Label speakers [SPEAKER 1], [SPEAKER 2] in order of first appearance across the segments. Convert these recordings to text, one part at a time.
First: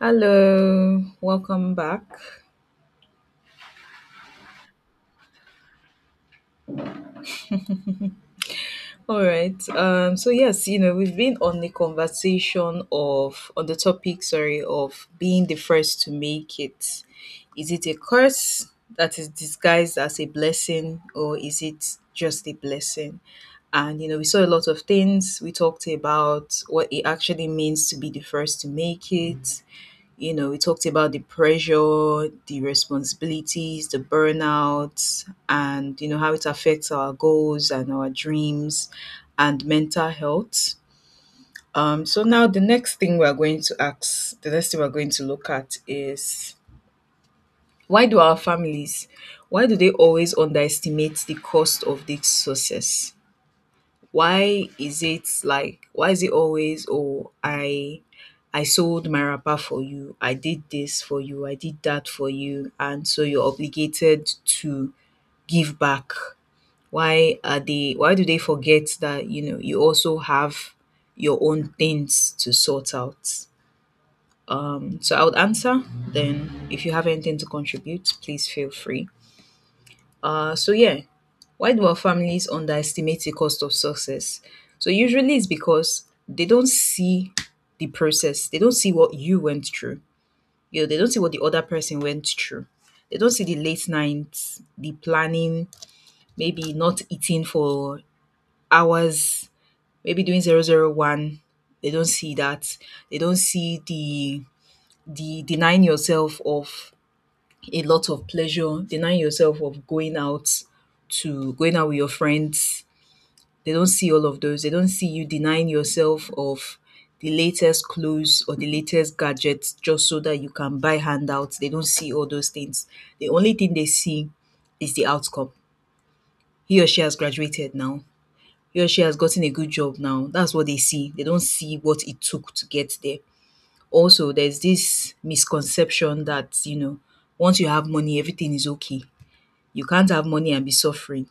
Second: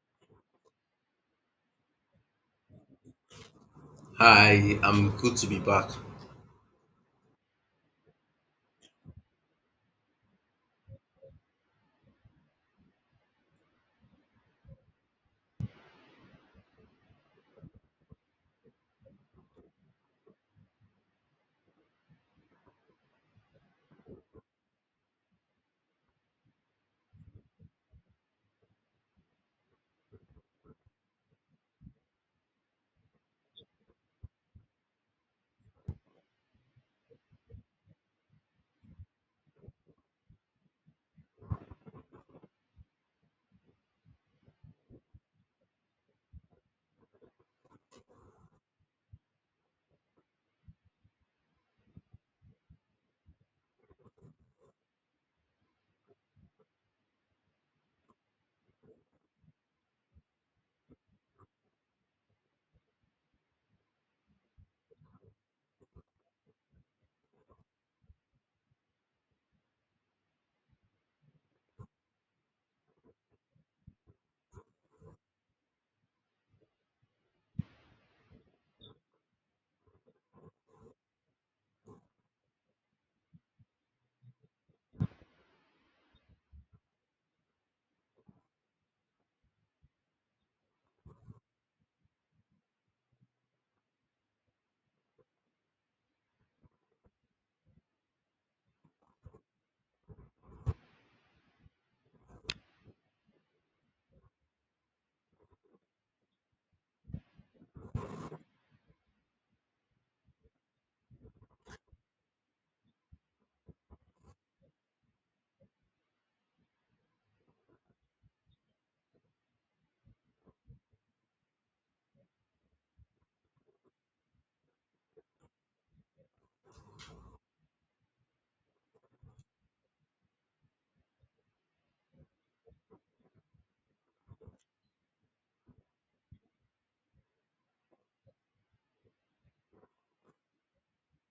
[SPEAKER 1] Hello, welcome back.
[SPEAKER 2] Hi, I'm good to be back.
[SPEAKER 1] All right. So yes, you know, we've been on the conversation of on the topic, sorry, of being the first to make it. Is it a curse that is disguised as a blessing, or is it just a blessing? And you know, we saw a lot of things. We talked about what it actually means to be the first to make it. You know, we talked about the pressure, the responsibilities, the burnout, and, you know, how it affects our goals and our dreams and mental health. So now the next thing we're going to ask, the next thing we're going to look at is why do our families, why do they always underestimate the cost of this success? Why is it always, oh, I sold my wrapper for you, I did this for you, I did that for you, and so you're obligated to give back. Why do they forget that you know you also have your own things to sort out? So I would answer, then if you have anything to contribute, please feel free. So yeah, why do our families underestimate the cost of success? So usually it's because they don't see the process. They don't see what you went through. You know, they don't see what the other person went through. They don't see the late nights, the planning, maybe not eating for hours, maybe doing 0-0-1. They don't see that. They don't see the denying yourself of a lot of pleasure, denying yourself of going out with your friends. They don't see all of those. They don't see you denying yourself of the latest clothes or the latest gadgets, just so that you can buy handouts. They don't see all those things. The only thing they see is the outcome. He or she has graduated now. He or she has gotten a good job now. That's what they see. They don't see what it took to get there. Also, there's this misconception that, you know, once you have money, everything is okay. You can't have money and be suffering.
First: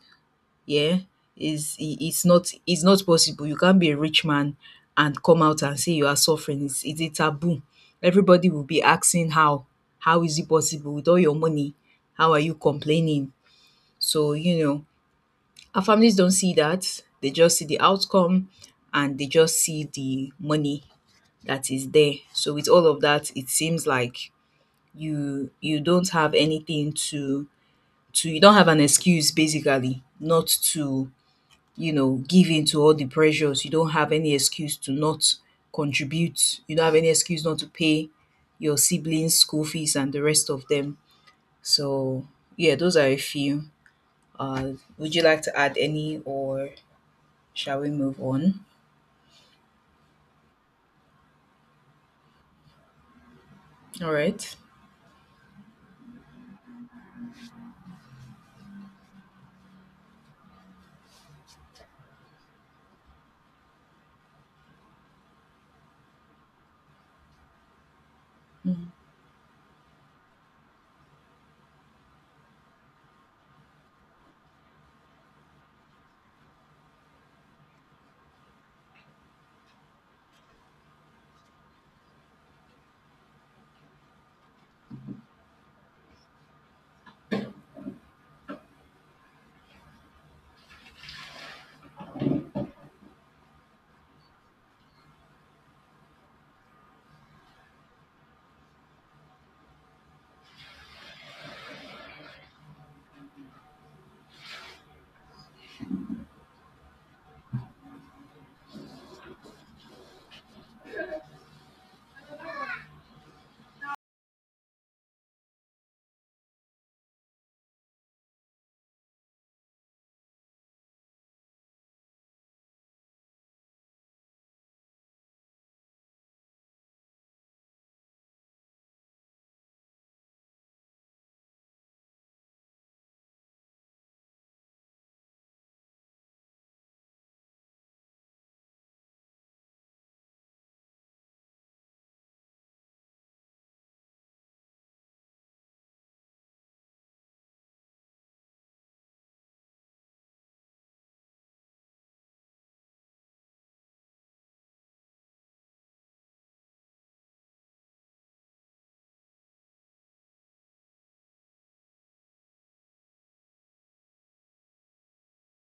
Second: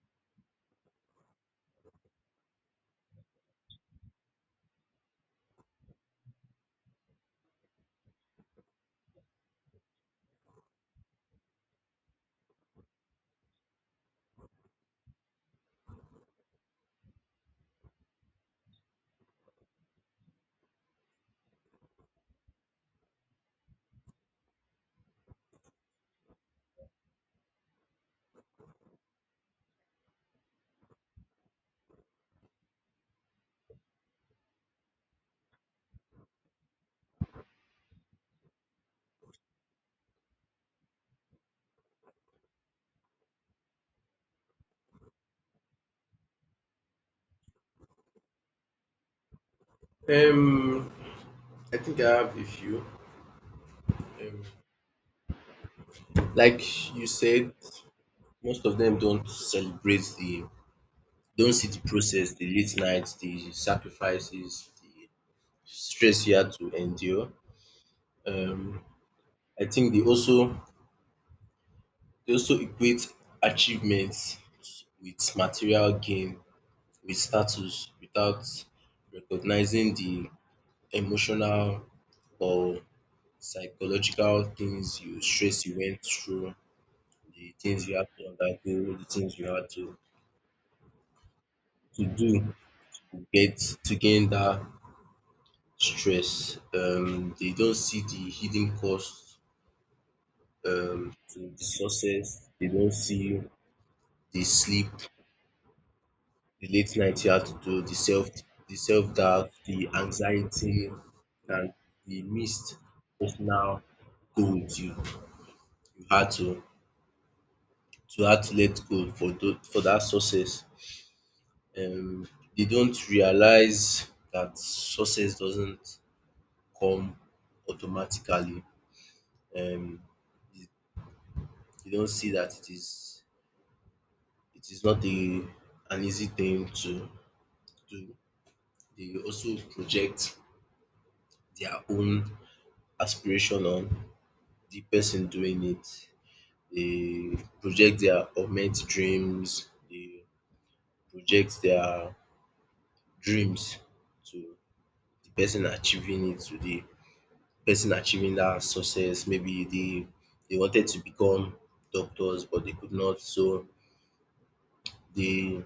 [SPEAKER 1] Yeah. Is it's not possible. You can't be a rich man and come out and say you are suffering. It's a taboo. Everybody will be asking how. How is it possible with all your money? How are you complaining? So, you know, our families don't see that. They just see the outcome, and they just see the money that is there. So with all of that, it seems like you don't have anything to you don't have an excuse, basically, not to, you know, give in to all the pressures. You don't have any excuse to not contribute. You don't have any excuse not to pay your siblings' school fees and the rest of them. So yeah, those are a few. uh would you like to add any, or shall we move on?
[SPEAKER 2] Um, I think I have a few.
[SPEAKER 1] All
[SPEAKER 2] Um,
[SPEAKER 1] right.
[SPEAKER 2] like you said, most of them don't celebrate don't see the process, the late nights, the sacrifices, the stress you had to endure. Um, I think they also equate achievements with material gain, with status, without recognizing the emotional or psychological things you stress you went through, the things you had to undergo, the things you had to do to get to gain that stress. They don't see the hidden cost to the success. They don't see the sleep, the late night you had to do, the self doubt, the anxiety, and the missed personal goals you had to let go for that success. um, they don't realize that success doesn't come automatically. Um, they don't see that it is not a an easy thing to do. They also project their own aspiration on the person doing it. They project their augmented dreams. They project their dreams to the person achieving it, to the person achieving that success. Maybe they wanted to become doctors but they could not, so they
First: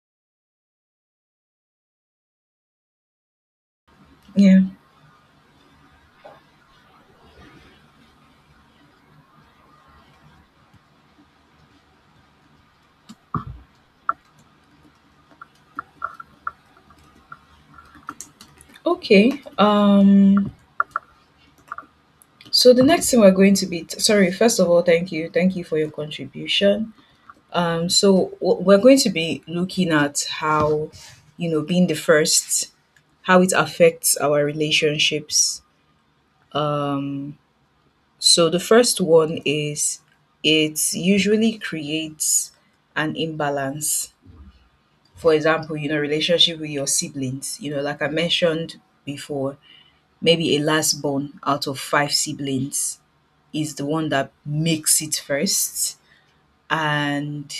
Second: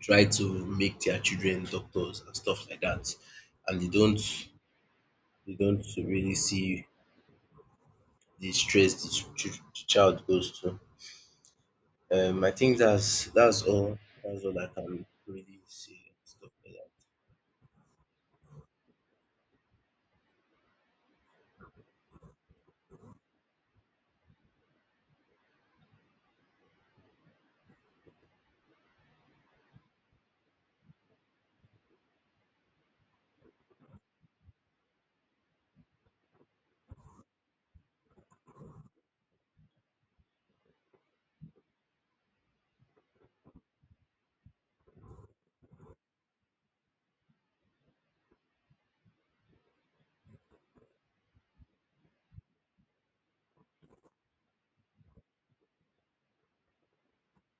[SPEAKER 2] try to make their children doctors and stuff like that. And
[SPEAKER 1] Yeah.
[SPEAKER 2] they don't really see the stress the child goes through. I think that's all that's all I can really say and stuff like that.
[SPEAKER 1] Okay. So the next thing we're going to be sorry, first of all, thank you, thank you for your contribution. We're going to be looking at how, you know, being the first, how it affects our relationships. Um, so the first one is it usually creates an imbalance. For example, you know, relationship with your siblings. You know, like I mentioned before, maybe a last born out of five siblings is the one that makes it first, and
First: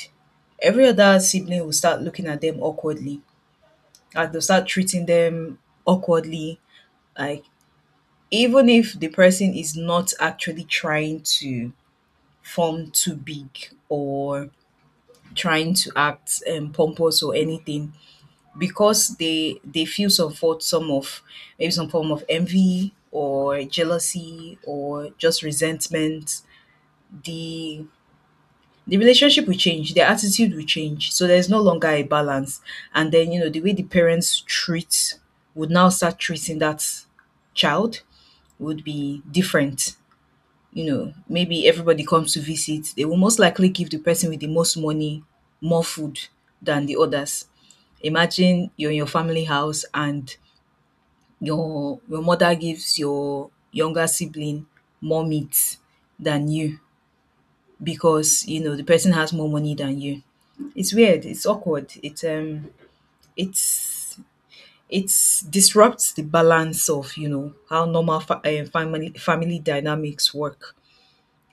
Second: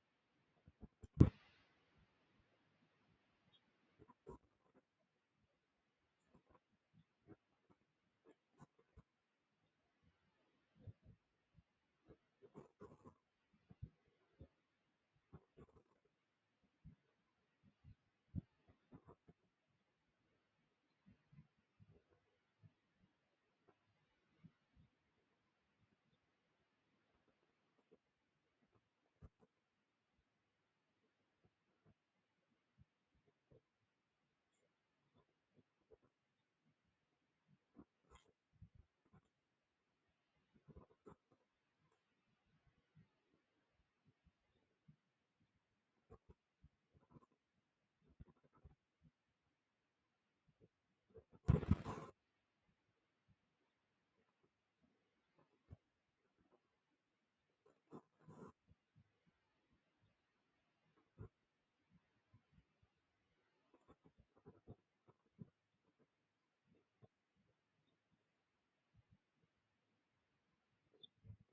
[SPEAKER 1] every other sibling will start looking at them awkwardly, and they'll start treating them awkwardly. Like, even if the person is not actually trying to form too big or trying to act pompous or anything, because they feel some fault, some of, maybe some form of envy or jealousy or just resentment, the the relationship will change, their attitude will change. So there's no longer a balance. And then, you know, the way the parents treat would now start treating that child would be different. You know, maybe everybody comes to visit, they will most likely give the person with the most money more food than the others. Imagine you're in your family house and your mother gives your younger sibling more meat than you, because you know the person has more money than you. It's weird. It's awkward. It's it's disrupts the balance of, you know, how normal family dynamics work.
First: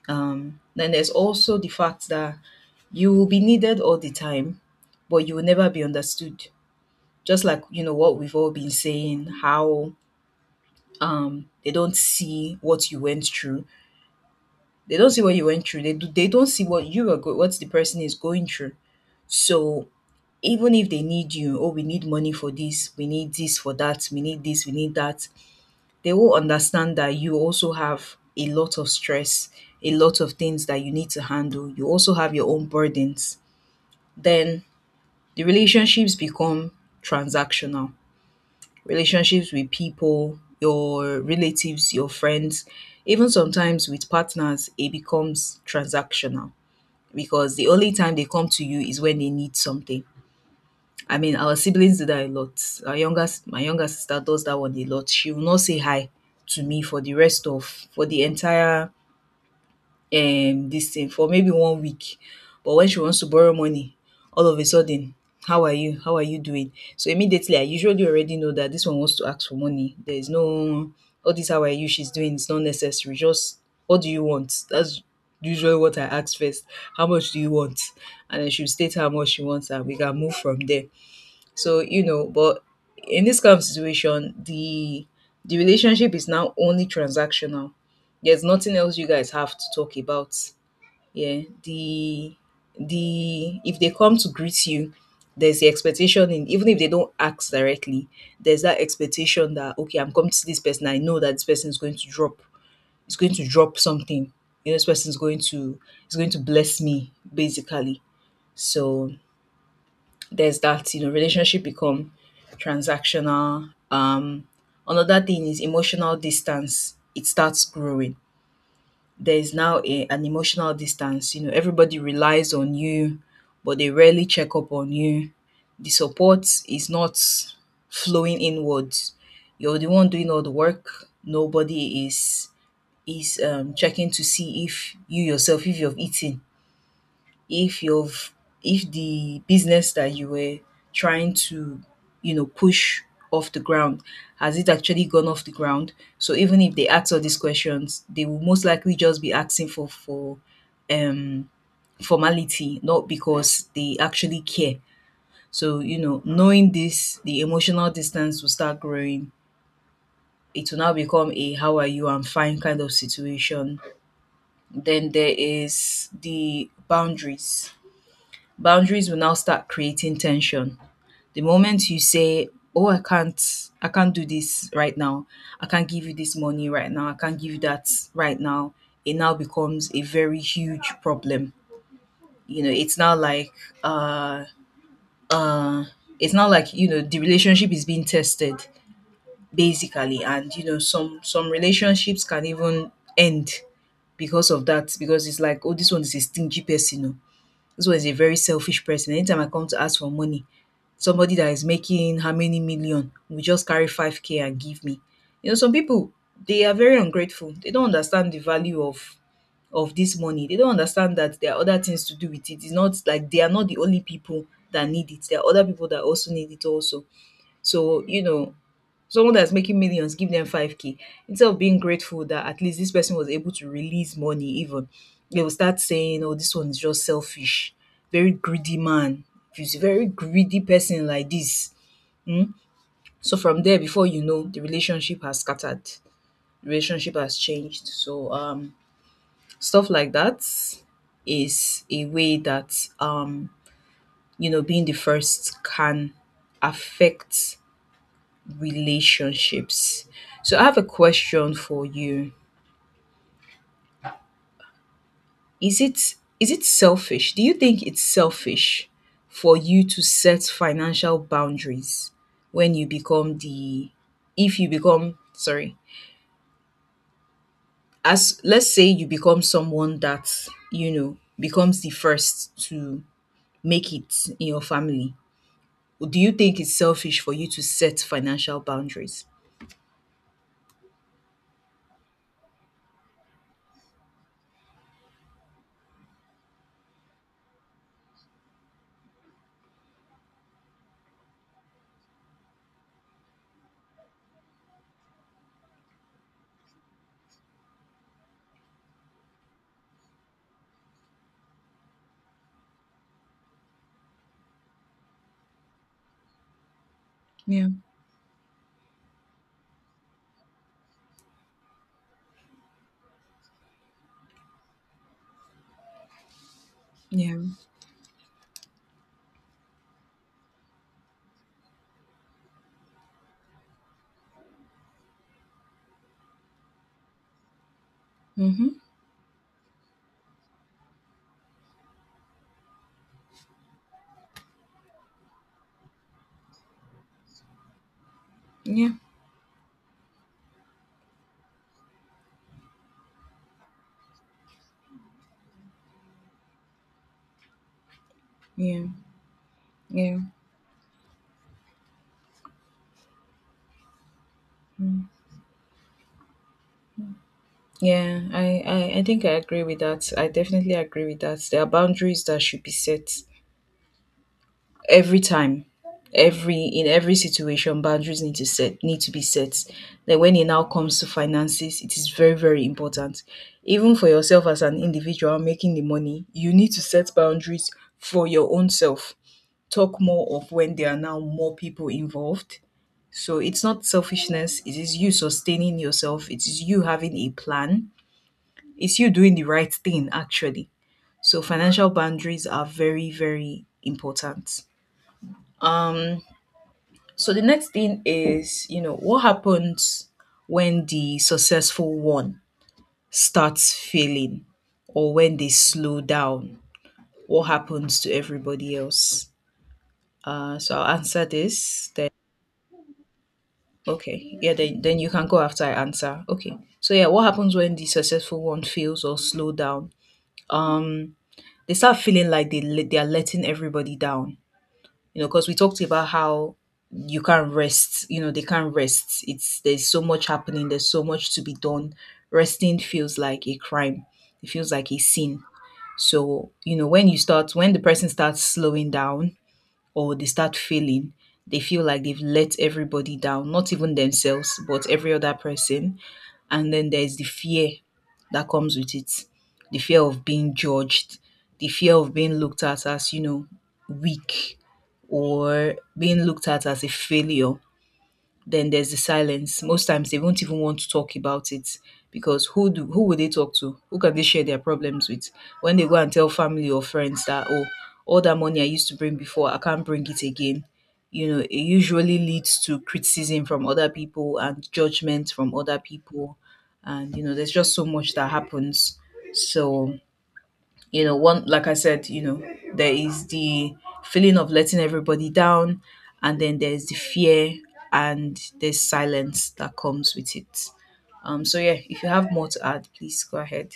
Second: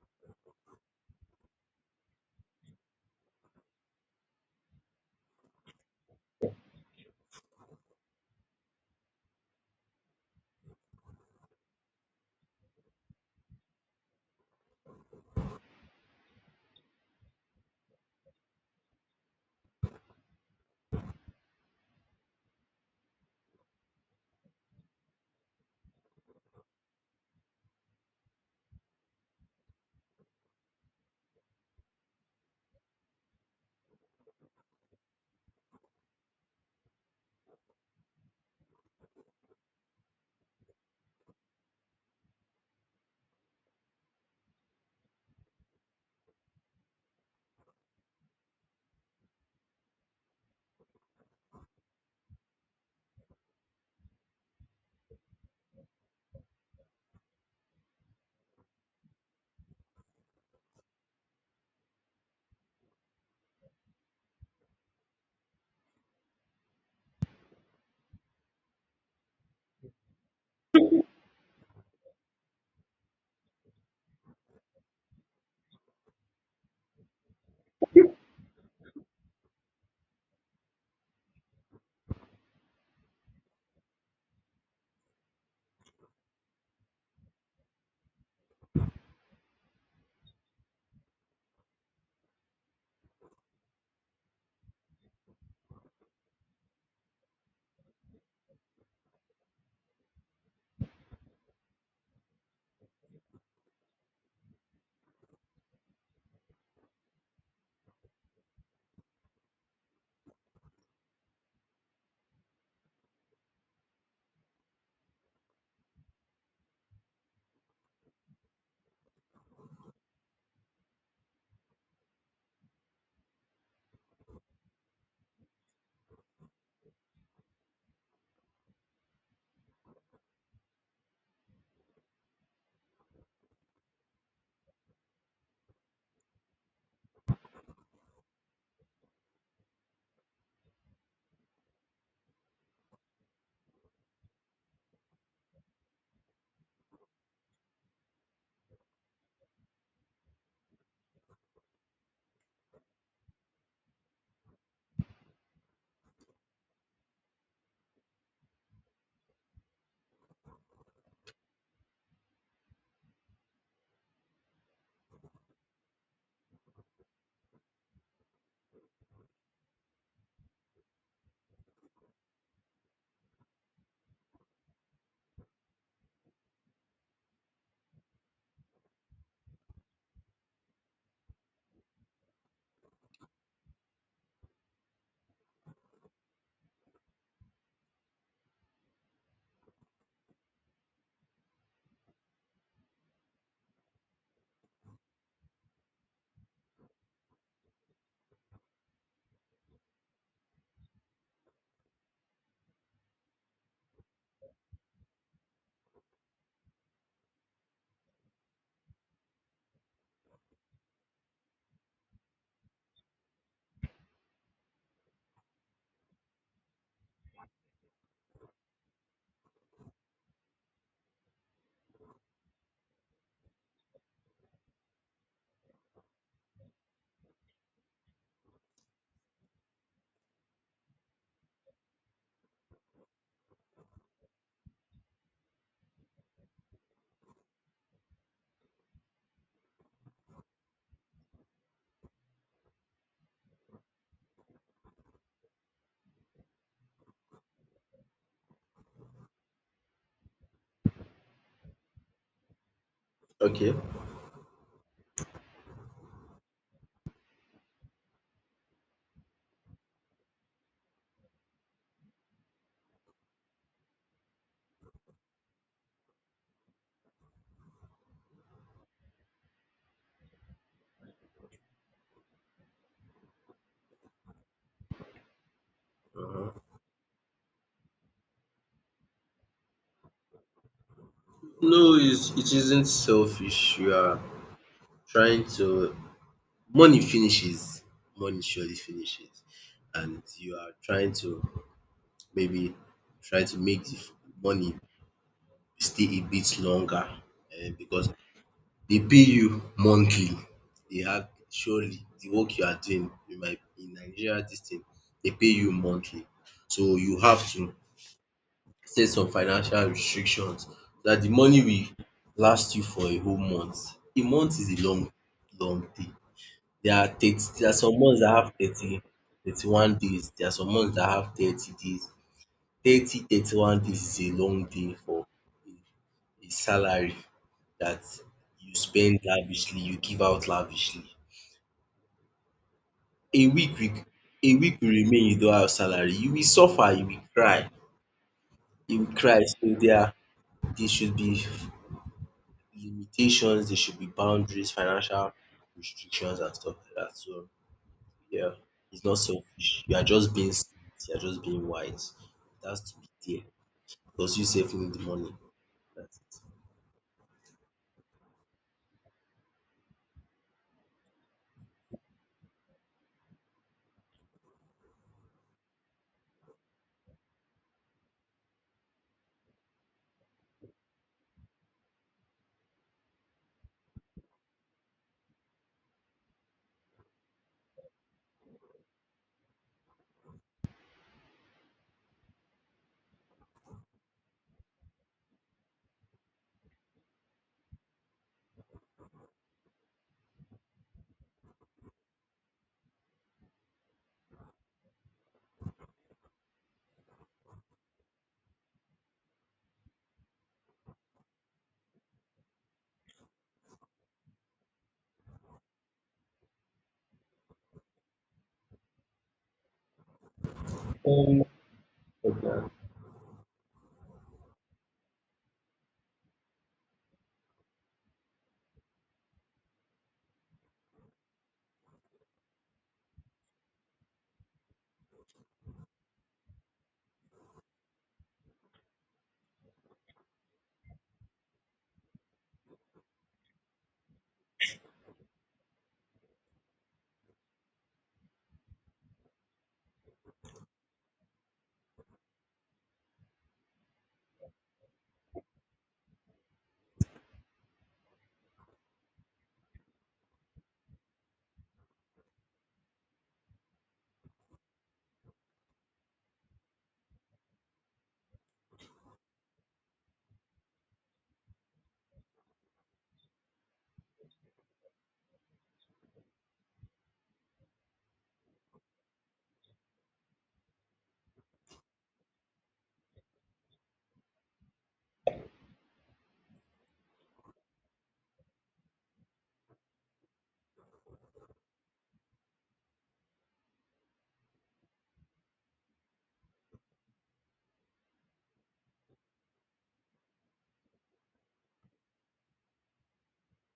[SPEAKER 1] Then there's also the fact that you will be needed all the time, but you will never be understood. Just like you know what we've all been saying, how they don't see what you went through. They don't see what you went through. They don't see what you are what the person is going through. So even if they need you, oh, we need money for this, we need this for that, we need this, we need that, they will understand that you also have a lot of stress, a lot of things that you need to handle. You also have your own burdens. Then the relationships become transactional. Relationships with people, your relatives, your friends, even sometimes with partners, it becomes transactional, because the only time they come to you is when they need something. I mean, our siblings do that a lot. Our younger my younger sister does that one a lot. She will not say hi to me for the rest of, for the entire this thing, for maybe one week. But when she wants to borrow money, all of a sudden, how are you? How are you doing? So immediately I usually already know that this one wants to ask for money. There is no all this how are you she's doing, it's not necessary. Just, what do you want? That's usually what I ask first. How much do you want? And then she'll state how much she wants and we can move from there. So, you know, but in this kind of situation, the relationship is now only transactional. There's nothing else you guys have to talk about. Yeah. The If they come to greet you, there's the expectation, in even if they don't ask directly, there's that expectation that, okay, I'm coming to see this person, I know that this person is going to drop, is going to drop something. You know, this person is going to, is going to bless me, basically. So there's that, you know, relationship become transactional. Another thing is emotional distance. It starts growing. There is now a, an emotional distance. You know, everybody relies on you, but they rarely check up on you. The support is not flowing inwards. You're the one doing all the work. Nobody is checking to see if you yourself, if you've eaten, if you've, if the business that you were trying to, you know, push off the ground, has it actually gone off the ground. So even if they ask all these questions, they will most likely just be asking for um formality, not because they actually care. So you know, knowing this, the emotional distance will start growing. It will now become a "how are you, I'm fine" kind of situation. Then there is the boundaries. Boundaries will now start creating tension. The moment you say, "Oh, I can't do this right now. I can't give you this money right now. I can't give you that right now," it now becomes a very huge problem. You know, it's now like, uh, uh, it's now like, you know, the relationship is being tested, basically, and you know some relationships can even end because of that, because it's like, oh, this one is a stingy person. Oh. This one is a very selfish person. Anytime I come to ask for money, somebody that is making how many million will just carry 5k and give me. You know, some people, they are very ungrateful. They don't understand the value of this money. They don't understand that there are other things to do with it. It's not like they are not the only people that need it. There are other people that also need it also. So, you know, someone that's making millions, give them 5k, instead of being grateful that at least this person was able to release money, even, they will start saying, oh, this one is just selfish, very greedy man, if he's a very greedy person like this. So from there, before you know, the relationship has scattered, the relationship has changed. Stuff like that is a way that, you know, being the first can affect relationships. So I have a question for you.
[SPEAKER 2] Okay.
[SPEAKER 1] Is it selfish? Do you think it's selfish for you to set financial boundaries when you become the if you become sorry, as, let's say, you become someone that, you know, becomes the first to make it in your family? Do you think it's selfish for you to set financial boundaries?
[SPEAKER 2] No, it's, it isn't selfish. You are trying to money finishes, money surely finishes and you are trying to maybe try to make money stay a bit longer because they pay you monthly. They have surely the work you are doing in Nigeria. This thing they pay you monthly. So you have
[SPEAKER 1] Yeah.
[SPEAKER 2] to set some financial restrictions so that the money will last you for a whole month. A month is a long thing. There are 30,
[SPEAKER 1] Yeah.
[SPEAKER 2] there are some months that have 30, 31 days. There are some months that have 30 days. 30, 31 days is a long day for a a salary that
[SPEAKER 1] Mm-hmm.
[SPEAKER 2] you spend lavishly, you give out lavishly. A week will a week will remain you don't have salary. You will suffer,
[SPEAKER 1] Yeah.
[SPEAKER 2] you will cry. So there should be limitations, there should be boundaries, financial restrictions and stuff like that. So yeah,
[SPEAKER 1] Yeah.
[SPEAKER 2] it's not selfish. You are
[SPEAKER 1] Yeah.
[SPEAKER 2] just being smart. You are just being wise. It has to be there because you save need the money. That's it.
[SPEAKER 1] Yeah. I think I agree with that. I definitely agree with that. There are boundaries that should be set every time, every in every situation. Boundaries need to be set. Then when it now comes to finances, it is very very important. Even for yourself, as an individual making the money, you need to set boundaries for your own self, talk more of when there are now more people involved. So it's not selfishness, it is you sustaining yourself, it is you having a plan, it's you doing the right thing actually. So financial boundaries are very very important. So the next thing is, you know, what happens when the successful one starts failing or when they slow down? What happens to everybody else? So I'll answer this then. Okay. Yeah, then you can go after I answer. Okay. So yeah, what happens when the successful one fails or slow down? Mm, They start feeling like they are letting everybody down. You know, because we talked about how you can't rest, you know, they can't rest. It's There's so much happening, there's so much to be done. Resting feels like a crime, it feels like a sin. So you know, when the person starts slowing down or they start failing, they feel like they've let everybody down, not even themselves, but every other person. And then there's the fear that comes with it, the fear of being judged, the fear of being looked at as, you know, weak, or being looked at as a failure. Then there's the silence. Most times they won't even want to talk about it, because who would they talk to? Who can they share their problems with? When they go and tell family or friends that, oh, all that money I used to bring before, I can't bring it again. You know, it usually leads to criticism from other people and judgment from other people. And you know, there's just so much that happens. So you know, one, like I said, you know, there is the feeling of letting everybody down, and then there's the fear, and there's silence that comes with it. So yeah, if you have more to add, please go ahead.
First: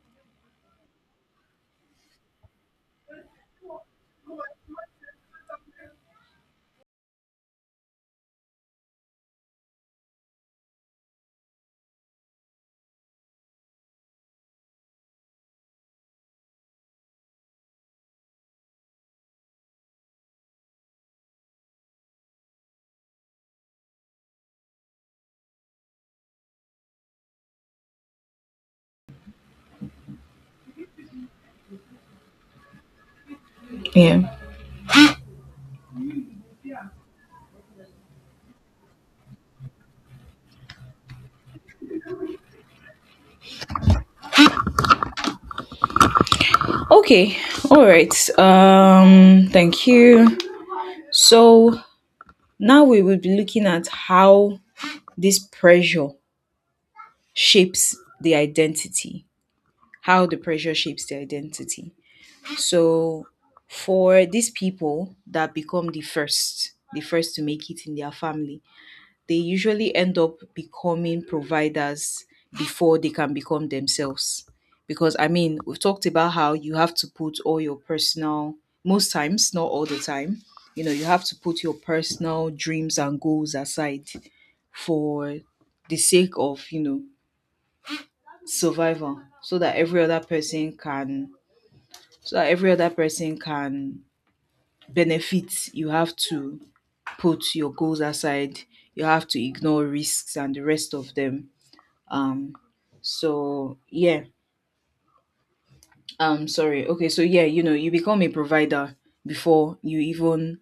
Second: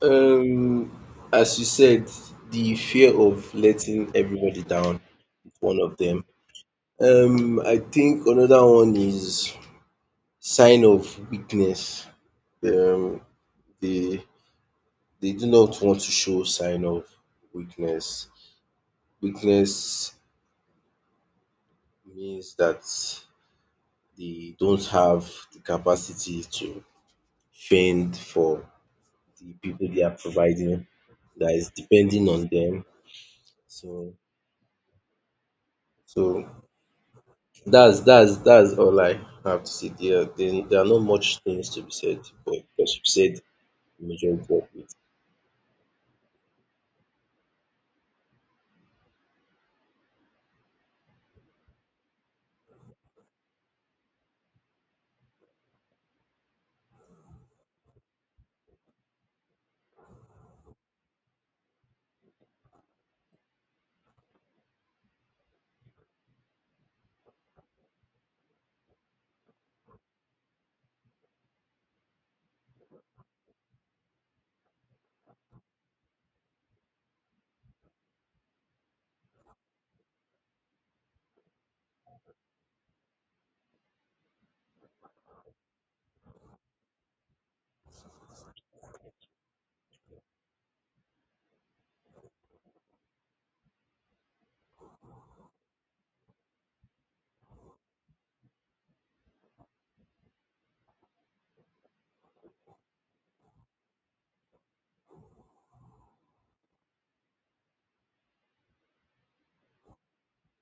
[SPEAKER 2] Um, as you said, the fear of letting everybody down is one of them. I think another one is sign of weakness. Um, they they do not want to show sign of weakness. Weakness means that they don't have the capacity to fend for the people they are providing that is depending on them. So
[SPEAKER 1] Yeah.
[SPEAKER 2] so that's that's all I have to say. There are there are not much things to be said, but because you've said the majority of it.
[SPEAKER 1] Okay. All right. Thank you. So now we will be looking at how this pressure shapes the identity, how the pressure shapes the identity. So for these people that become the first to make it in their family, they usually end up becoming providers before they can become themselves. Because I mean, we've talked about how you have to put all your personal, most times, not all the time, you know, you have to put your personal dreams and goals aside for the sake of, you know, survival so that every other person can, so that every other person can benefits, you have to put your goals aside. You have to ignore risks and the rest of them. Um so yeah um sorry okay so yeah you know, you become a provider before you even,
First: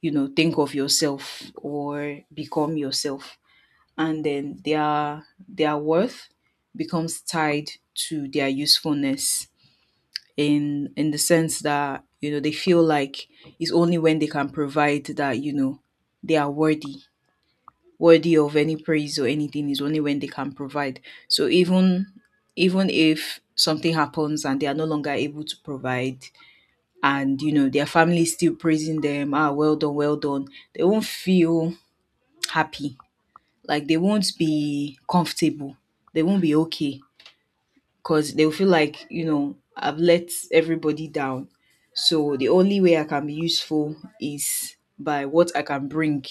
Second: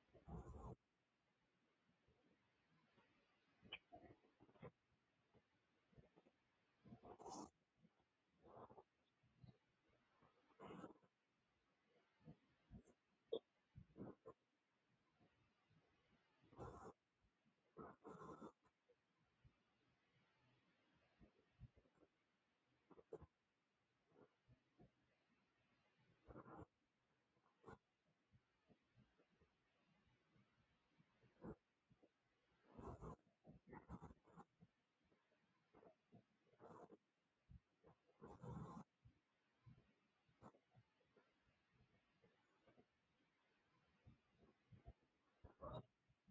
[SPEAKER 1] you know, think of yourself or become yourself. And then their worth becomes tied to their usefulness, in the sense that, you know, they feel like it's only when they can provide that, you know, they are worthy. Worthy of any praise or anything is only when they can provide. So even, even if something happens and they are no longer able to provide, and you know, their family is still praising them, ah, well done, they won't feel happy. Like they won't be comfortable. They won't be okay, because they'll feel like, you know, I've let everybody down. So the only way I can be useful is by what I can bring.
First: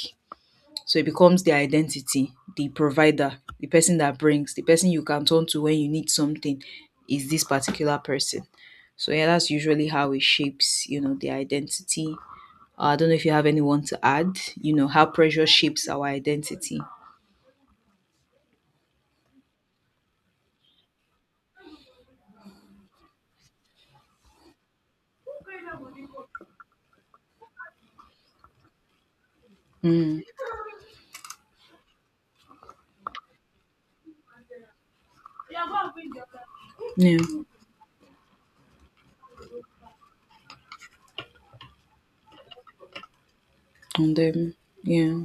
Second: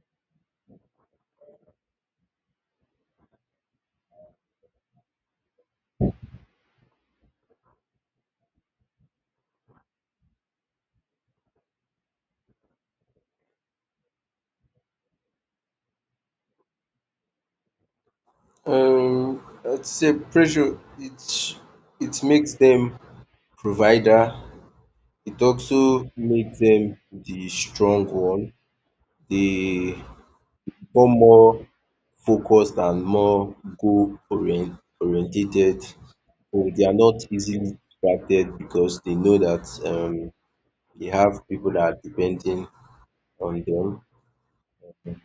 [SPEAKER 1] So it becomes their identity, the provider, the person that brings, the person you can turn to when you need something is this particular person. So yeah, that's usually how it shapes, you know, the identity. I don't know if you have anyone to add, you know, how pressure shapes our identity.
[SPEAKER 2] Um, I'd say pressure. It makes them provider. It also makes them the strong one. They
[SPEAKER 1] Mm,
[SPEAKER 2] become more focused and more goal orient oriented. So they are not
[SPEAKER 1] yeah.
[SPEAKER 2] easily distracted because they know that they have people that are depending on them.
[SPEAKER 1] And yeah.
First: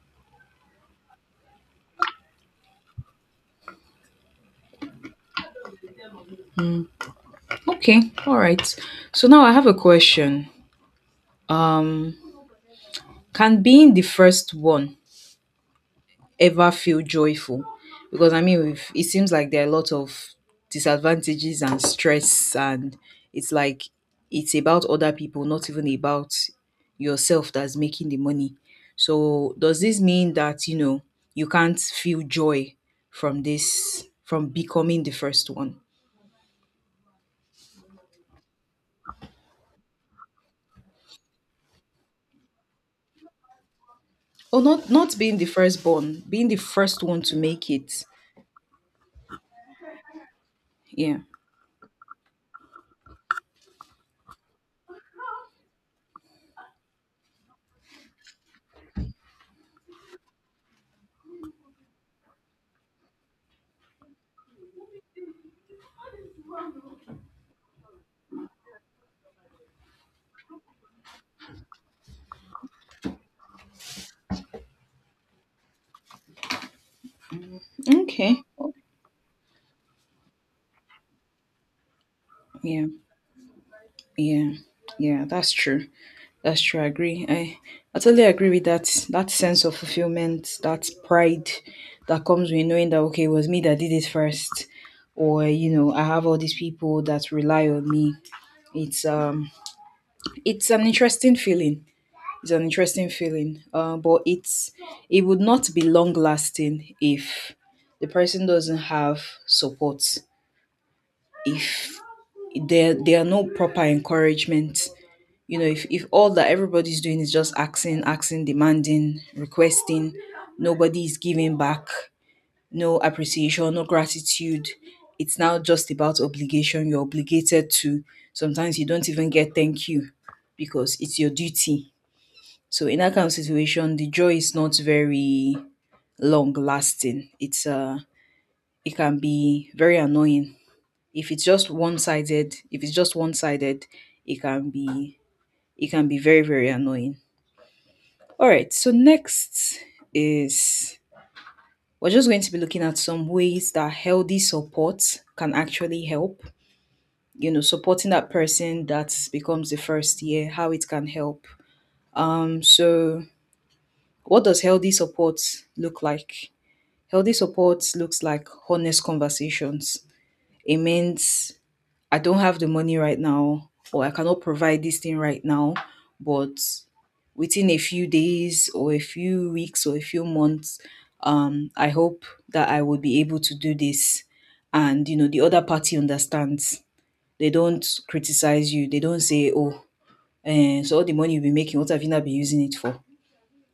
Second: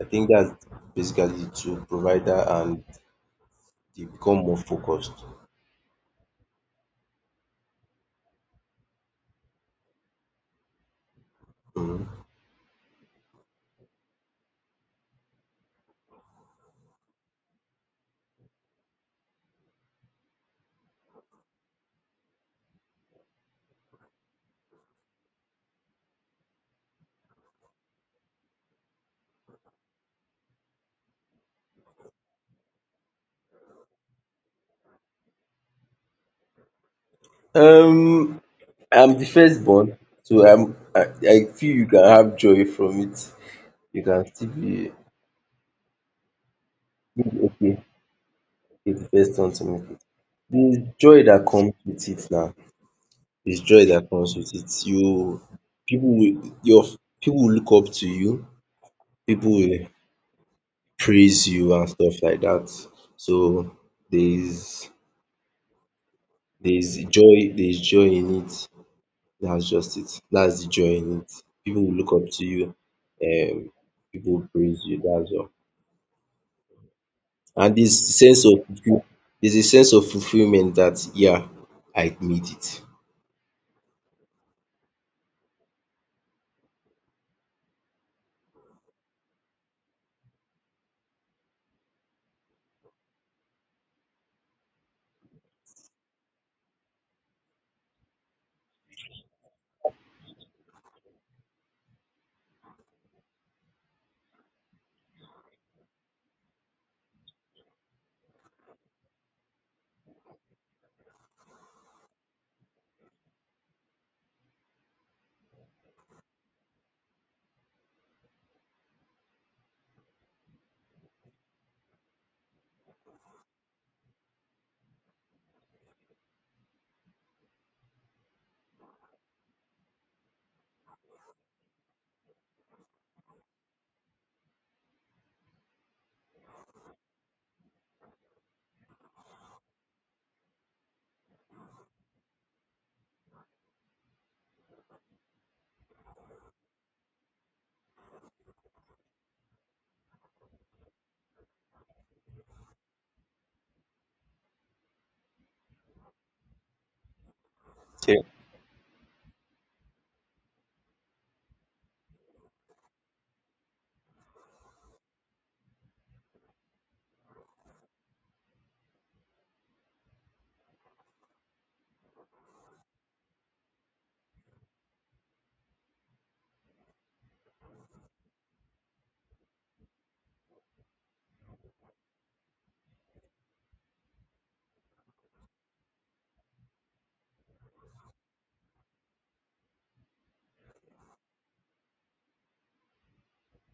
[SPEAKER 2] I think that's basically to provide that, and they become more focused.
[SPEAKER 1] Okay. All right. So now I have a question.
[SPEAKER 2] Mhm.
[SPEAKER 1] Can being the first one ever feel joyful? Because I mean, we've, it seems like there are a lot of disadvantages and stress, and it's like it's about other people, not even about yourself that's making the money. So, does this mean that, you know, you can't feel joy from this, from becoming the first one?
[SPEAKER 2] Um, I'm the firstborn, so I feel you can have joy from it. You can still
[SPEAKER 1] Or not,
[SPEAKER 2] be
[SPEAKER 1] not being the firstborn, being the first one to make
[SPEAKER 2] okay.
[SPEAKER 1] it.
[SPEAKER 2] You're the first one to make it. The
[SPEAKER 1] Yeah.
[SPEAKER 2] joy that comes with it now. It's joy that comes with it. You people will your people will look up to you, people will praise you and stuff like that. So there is there is joy, in it. That's just it. That's the joy in it. People will look up to you, um people will praise you, that's all. And this
[SPEAKER 1] Okay.
[SPEAKER 2] sense of fulfill there's a sense of fulfillment that, yeah, I made it.
[SPEAKER 1] Yeah. Yeah. Yeah. That's true. That's true. I agree. I totally agree with that. That sense of fulfillment, that pride that comes with knowing that, okay, it was me that did it first, or you know, I have all these people that rely on me. It's um, it's an interesting feeling. It's an interesting feeling. But it would not be long lasting if the person doesn't have support. If there are no proper encouragement, you know, if all that everybody's doing is just asking, demanding, requesting, nobody is giving back, no appreciation, no gratitude, it's now just about obligation, you're obligated to. Sometimes you don't even get thank you, because it's your duty. So in that kind of situation, the joy is not very long lasting. It can be very annoying, if it's just one-sided, if it's just one-sided, it can be, it can be very very annoying. All right, so next is we're just going to be looking at some ways that healthy support can actually help. You know, supporting
[SPEAKER 2] Yeah.
[SPEAKER 1] that person that becomes the first year, how it can help. So what does healthy support look like? Healthy support looks like honest conversations. It means I don't have the money right now, or I cannot provide this thing right now, but within a few days or a few weeks or a few months, I hope that I will be able to do this. And you know, the other party understands. They don't criticize you. They don't say, "Oh, eh, so all the money you've been making, what have you not been using it for?"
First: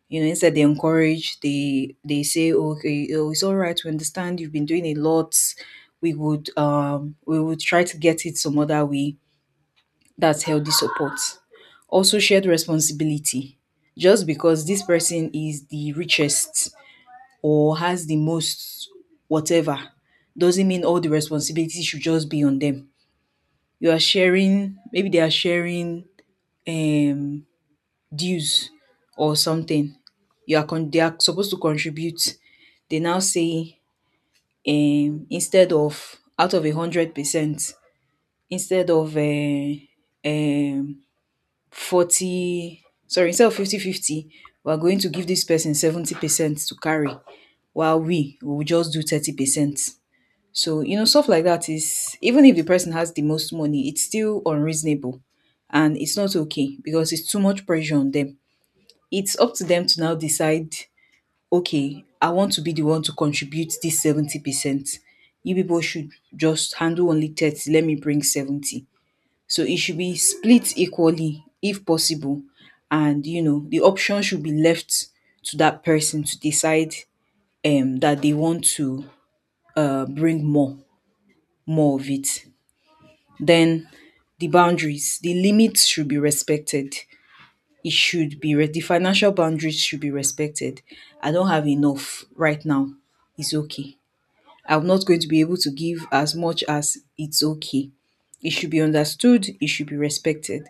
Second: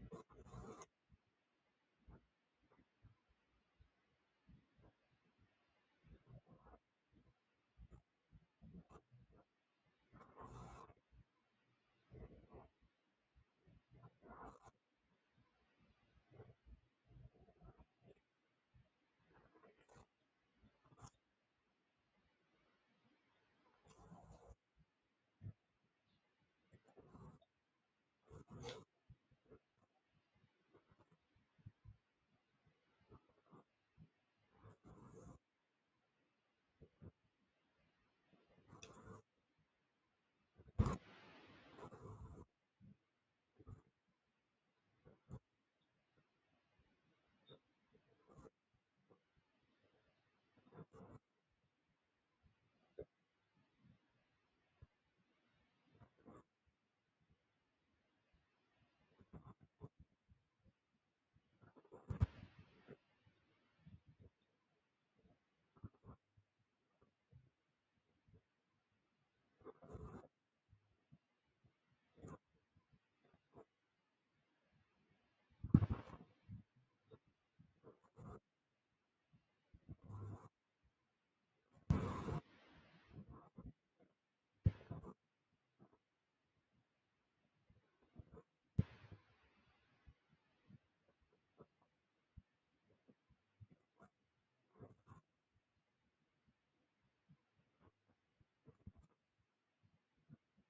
[SPEAKER 1] You know, instead they encourage. They say, "Okay, oh, it's all right. We understand. You've been doing a lot. We would try to get it some other way." That's healthy support. Also, shared responsibility. Just because this person is the richest or has the most whatever, doesn't mean all the responsibility should just be on them. You are sharing, maybe they are sharing um, dues or something. They are supposed to contribute. They now say, instead of out of 100%, instead of um 40, sorry, instead of 50/50, we're going to give this person 70% to carry, while we will just do 30%. So you know, stuff like that is, even if the person has the most money, it's still unreasonable, and it's not okay, because it's too much pressure on them. It's up to them to now decide, okay, I want to be the one to contribute this 70%. You people should just handle only 30, let me bring 70. So it should be split equally if possible. And you know, the option should be left to that person to decide that they want to bring more, more of it. Then the boundaries, the limits should be respected. It should be the financial boundaries should be respected. I don't have enough right now. It's okay. I'm not going to be able to give as much as, it's okay. It should be understood, it should be respected.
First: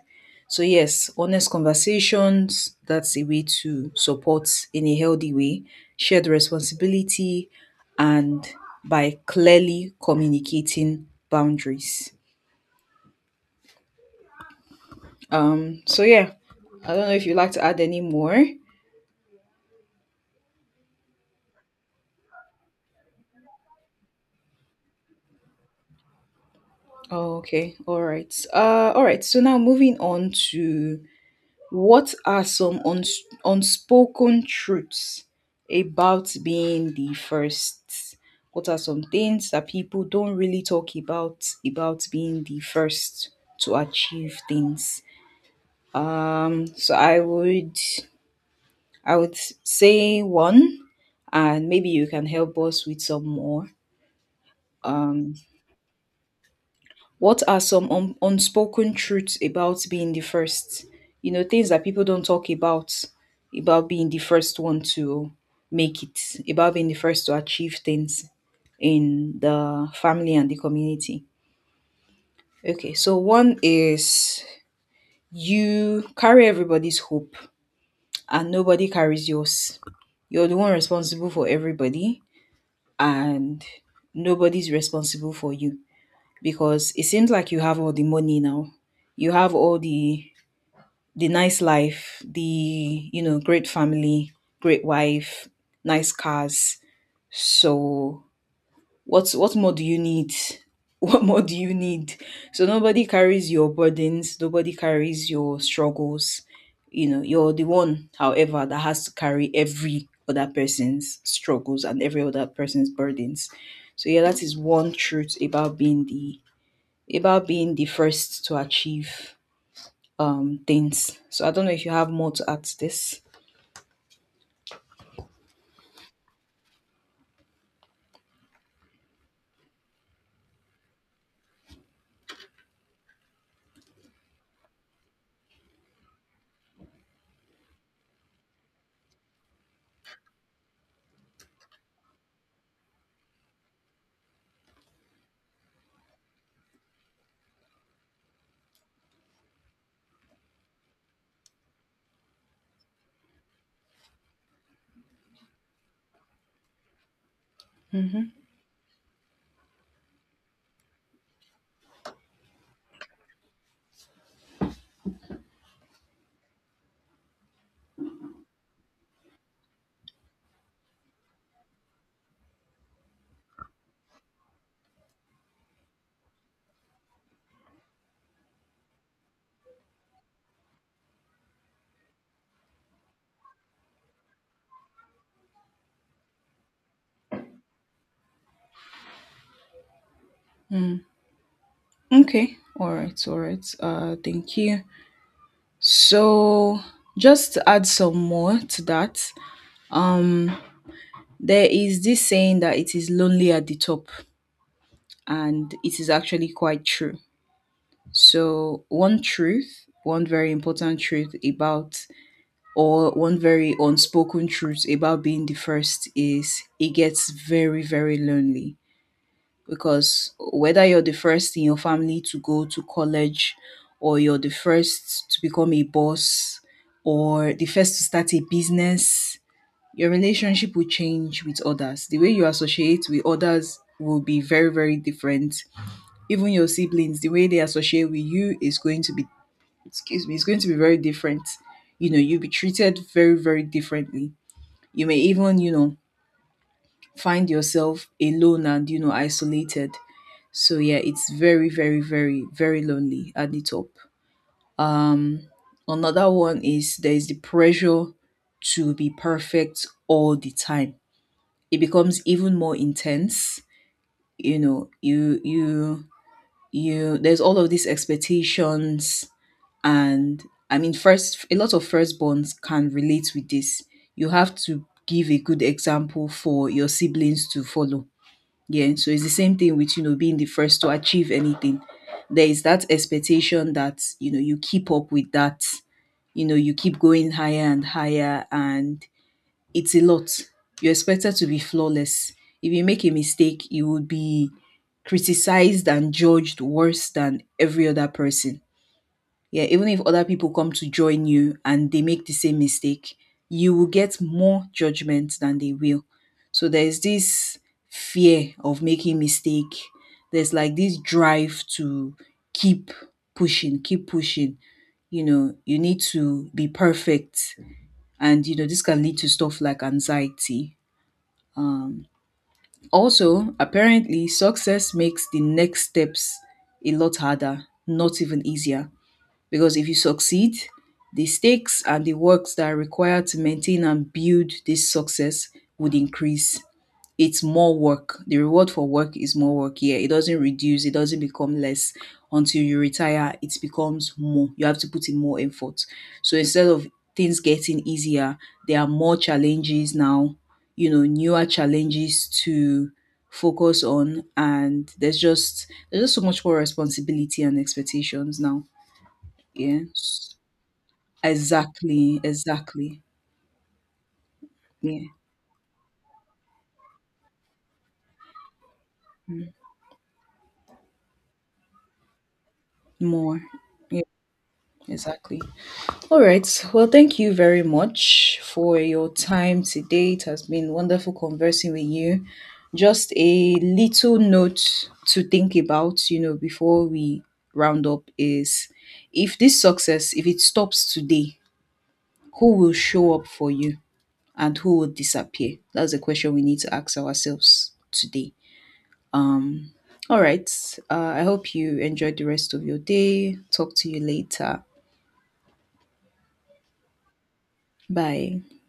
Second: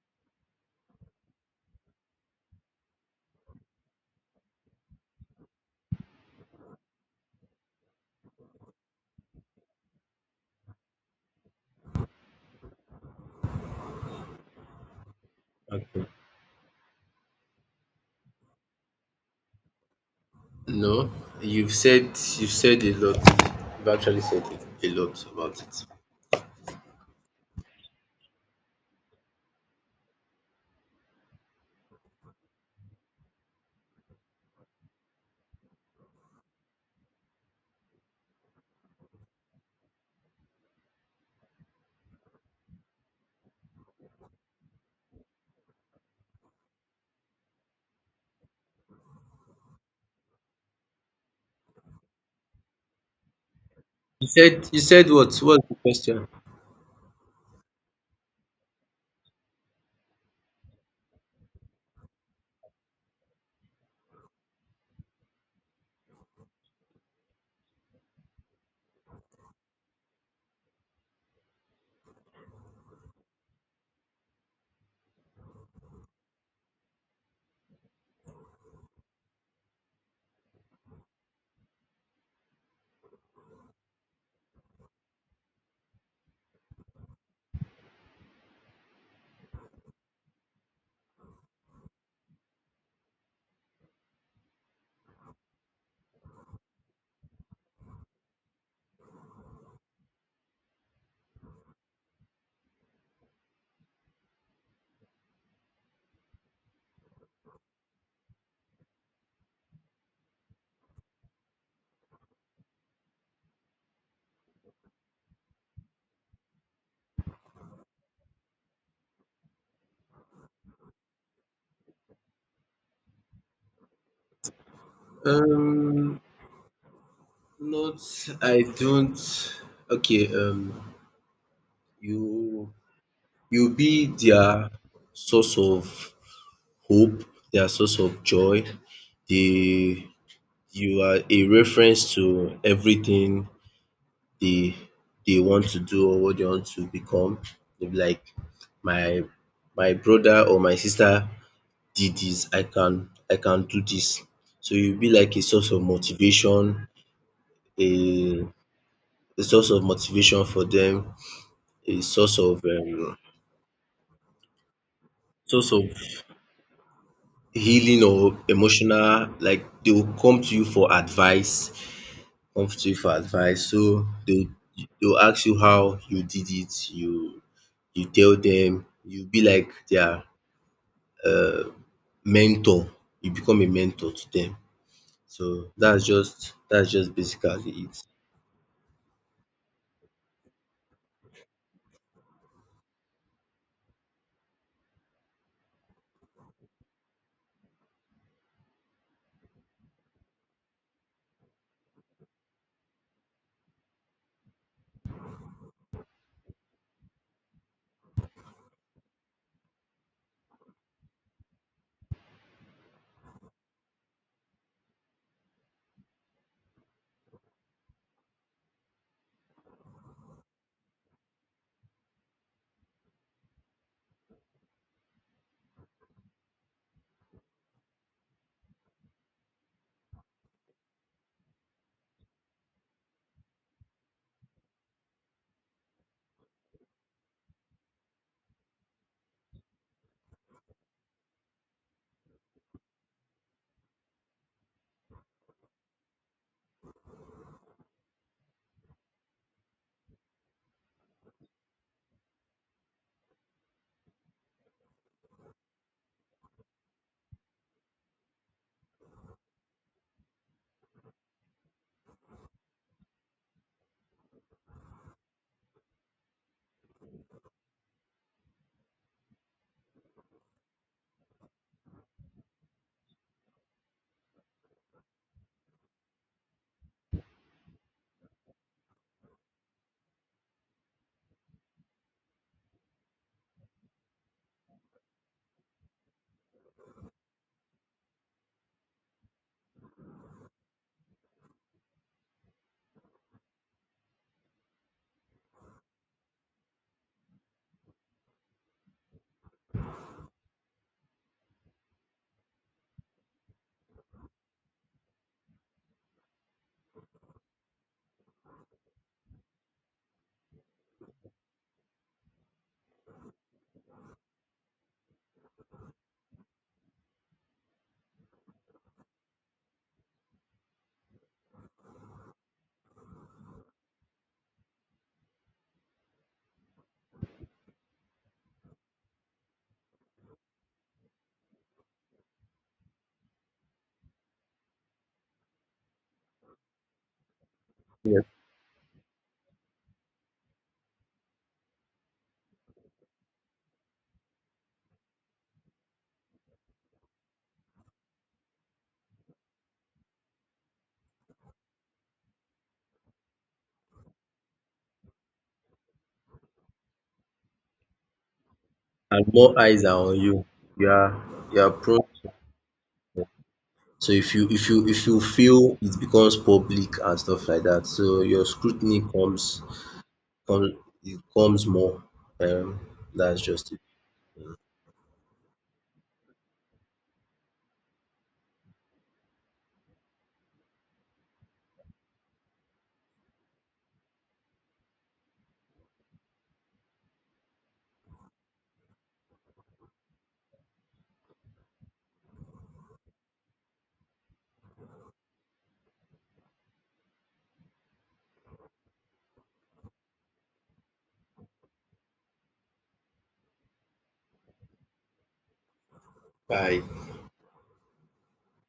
[SPEAKER 1] So, yes, honest conversations, that's a way to support in a healthy way, shared responsibility, and by clearly communicating boundaries. So yeah, I don't know if you'd like to add any more.
[SPEAKER 2] No, you've said you've said a lot. You've actually said a lot about it.
[SPEAKER 1] Oh, okay, all right. All right. So now moving on to, what are some unspoken truths about being the first? What are some things that people don't really talk about being the first to achieve things? So I would, I would say one, and maybe you can help us with some more.
[SPEAKER 2] You said
[SPEAKER 1] Um,
[SPEAKER 2] what? What's the question?
[SPEAKER 1] What are some unspoken truths about being the first? You know, things that people don't talk about being the first one to make it, about being the first to achieve things in the family and the community. Okay, so one is, you carry everybody's hope and nobody carries yours. You're the one responsible for everybody, and nobody's responsible for you. Because it seems like you have all the money now. You have all the nice life, the great family, great wife, nice cars. So what more do you need? What more do you need? So nobody carries your burdens, nobody carries your struggles. You know, you're the one, however, that has to carry every other person's struggles and every other person's burdens. So yeah, that is one truth about being the first to achieve things. So I don't know if you have more to add to this.
[SPEAKER 2] Um, Not I don't. Okay. You you be their source of hope, their source of joy. They you are a reference to everything they they want to do or what they want to become. They'll be like my my brother or my sister did this, I can do this. So you'll be like a source of motivation,
[SPEAKER 1] Mm-hmm.
[SPEAKER 2] a a source of motivation for them, a source of healing or emotional, like they will come to you for advice, So they'll ask you how you did it, you tell them, you be like their mentor, you become a mentor to them. So that's just basically it.
[SPEAKER 1] Mm. Okay. All right. All right. Thank you. So just to add some more to that, um, there is this saying that it is lonely at the top, and it is actually quite true. So one truth, one very important truth about or one very unspoken truth about being the first is it gets very, very lonely because whether you're the first in your family to go to college or you're the first to become a boss or the first to start a business, your relationship will change with others. The way you associate with others will be very, very different. Even your siblings, the way they associate with you is going to be excuse me, it's going to be very different. You know, you'll be treated very, very differently. You may even, you know, find yourself alone and, you know, isolated. So yeah, it's very, very, very, very lonely at the top. Um, Another one is there is the pressure to be perfect all the time. It becomes even more intense. You know, you there's all of these expectations and I mean, first, a lot of firstborns can relate with this. You have to give a good example for your siblings to follow. Yeah, so it's the same thing with you know being the first to achieve anything. There is that expectation that you know you keep up with that, you know, you keep going higher and higher, and it's a lot. You're expected to be flawless. If you make a mistake, you would be criticized and judged worse than every other person, yeah, even if other people come to join you and they make the same mistake, you will get more judgment than they will. So there's this fear of making mistake. There's like this drive to keep pushing, keep pushing. You know, you need to be perfect. And you know, this can lead to stuff like anxiety. Um Also, apparently success makes the next steps a lot harder, not even easier because if you succeed, the stakes and the works that are required to maintain and build this success would increase. It's more work.
[SPEAKER 2] Yes,
[SPEAKER 1] The reward for work is more work. Yeah, it doesn't reduce, it doesn't become less until you retire. It becomes more. You have to put in more effort. So instead of things getting easier, there are more challenges now, you know, newer challenges to focus on and there's just so much more responsibility and expectations now.
[SPEAKER 2] and more eyes are on
[SPEAKER 1] Yes.
[SPEAKER 2] you. You are you are prone,
[SPEAKER 1] Exactly. Exactly.
[SPEAKER 2] so
[SPEAKER 1] Yeah.
[SPEAKER 2] if you feel it becomes public and stuff like that. So your scrutiny comes it comes more. Um
[SPEAKER 1] More.
[SPEAKER 2] that's just it.
[SPEAKER 1] Yeah, exactly. All right. Well, thank you very much for your time today. It has been wonderful conversing with you. Just a little note to think about, you know, before we round up is if this success, if it stops today, who will show up for you and who will disappear? That's the question we need to ask ourselves today. All right. I hope you enjoyed the rest of your day. Talk to you later.
[SPEAKER 2] Bye.
[SPEAKER 1] Bye.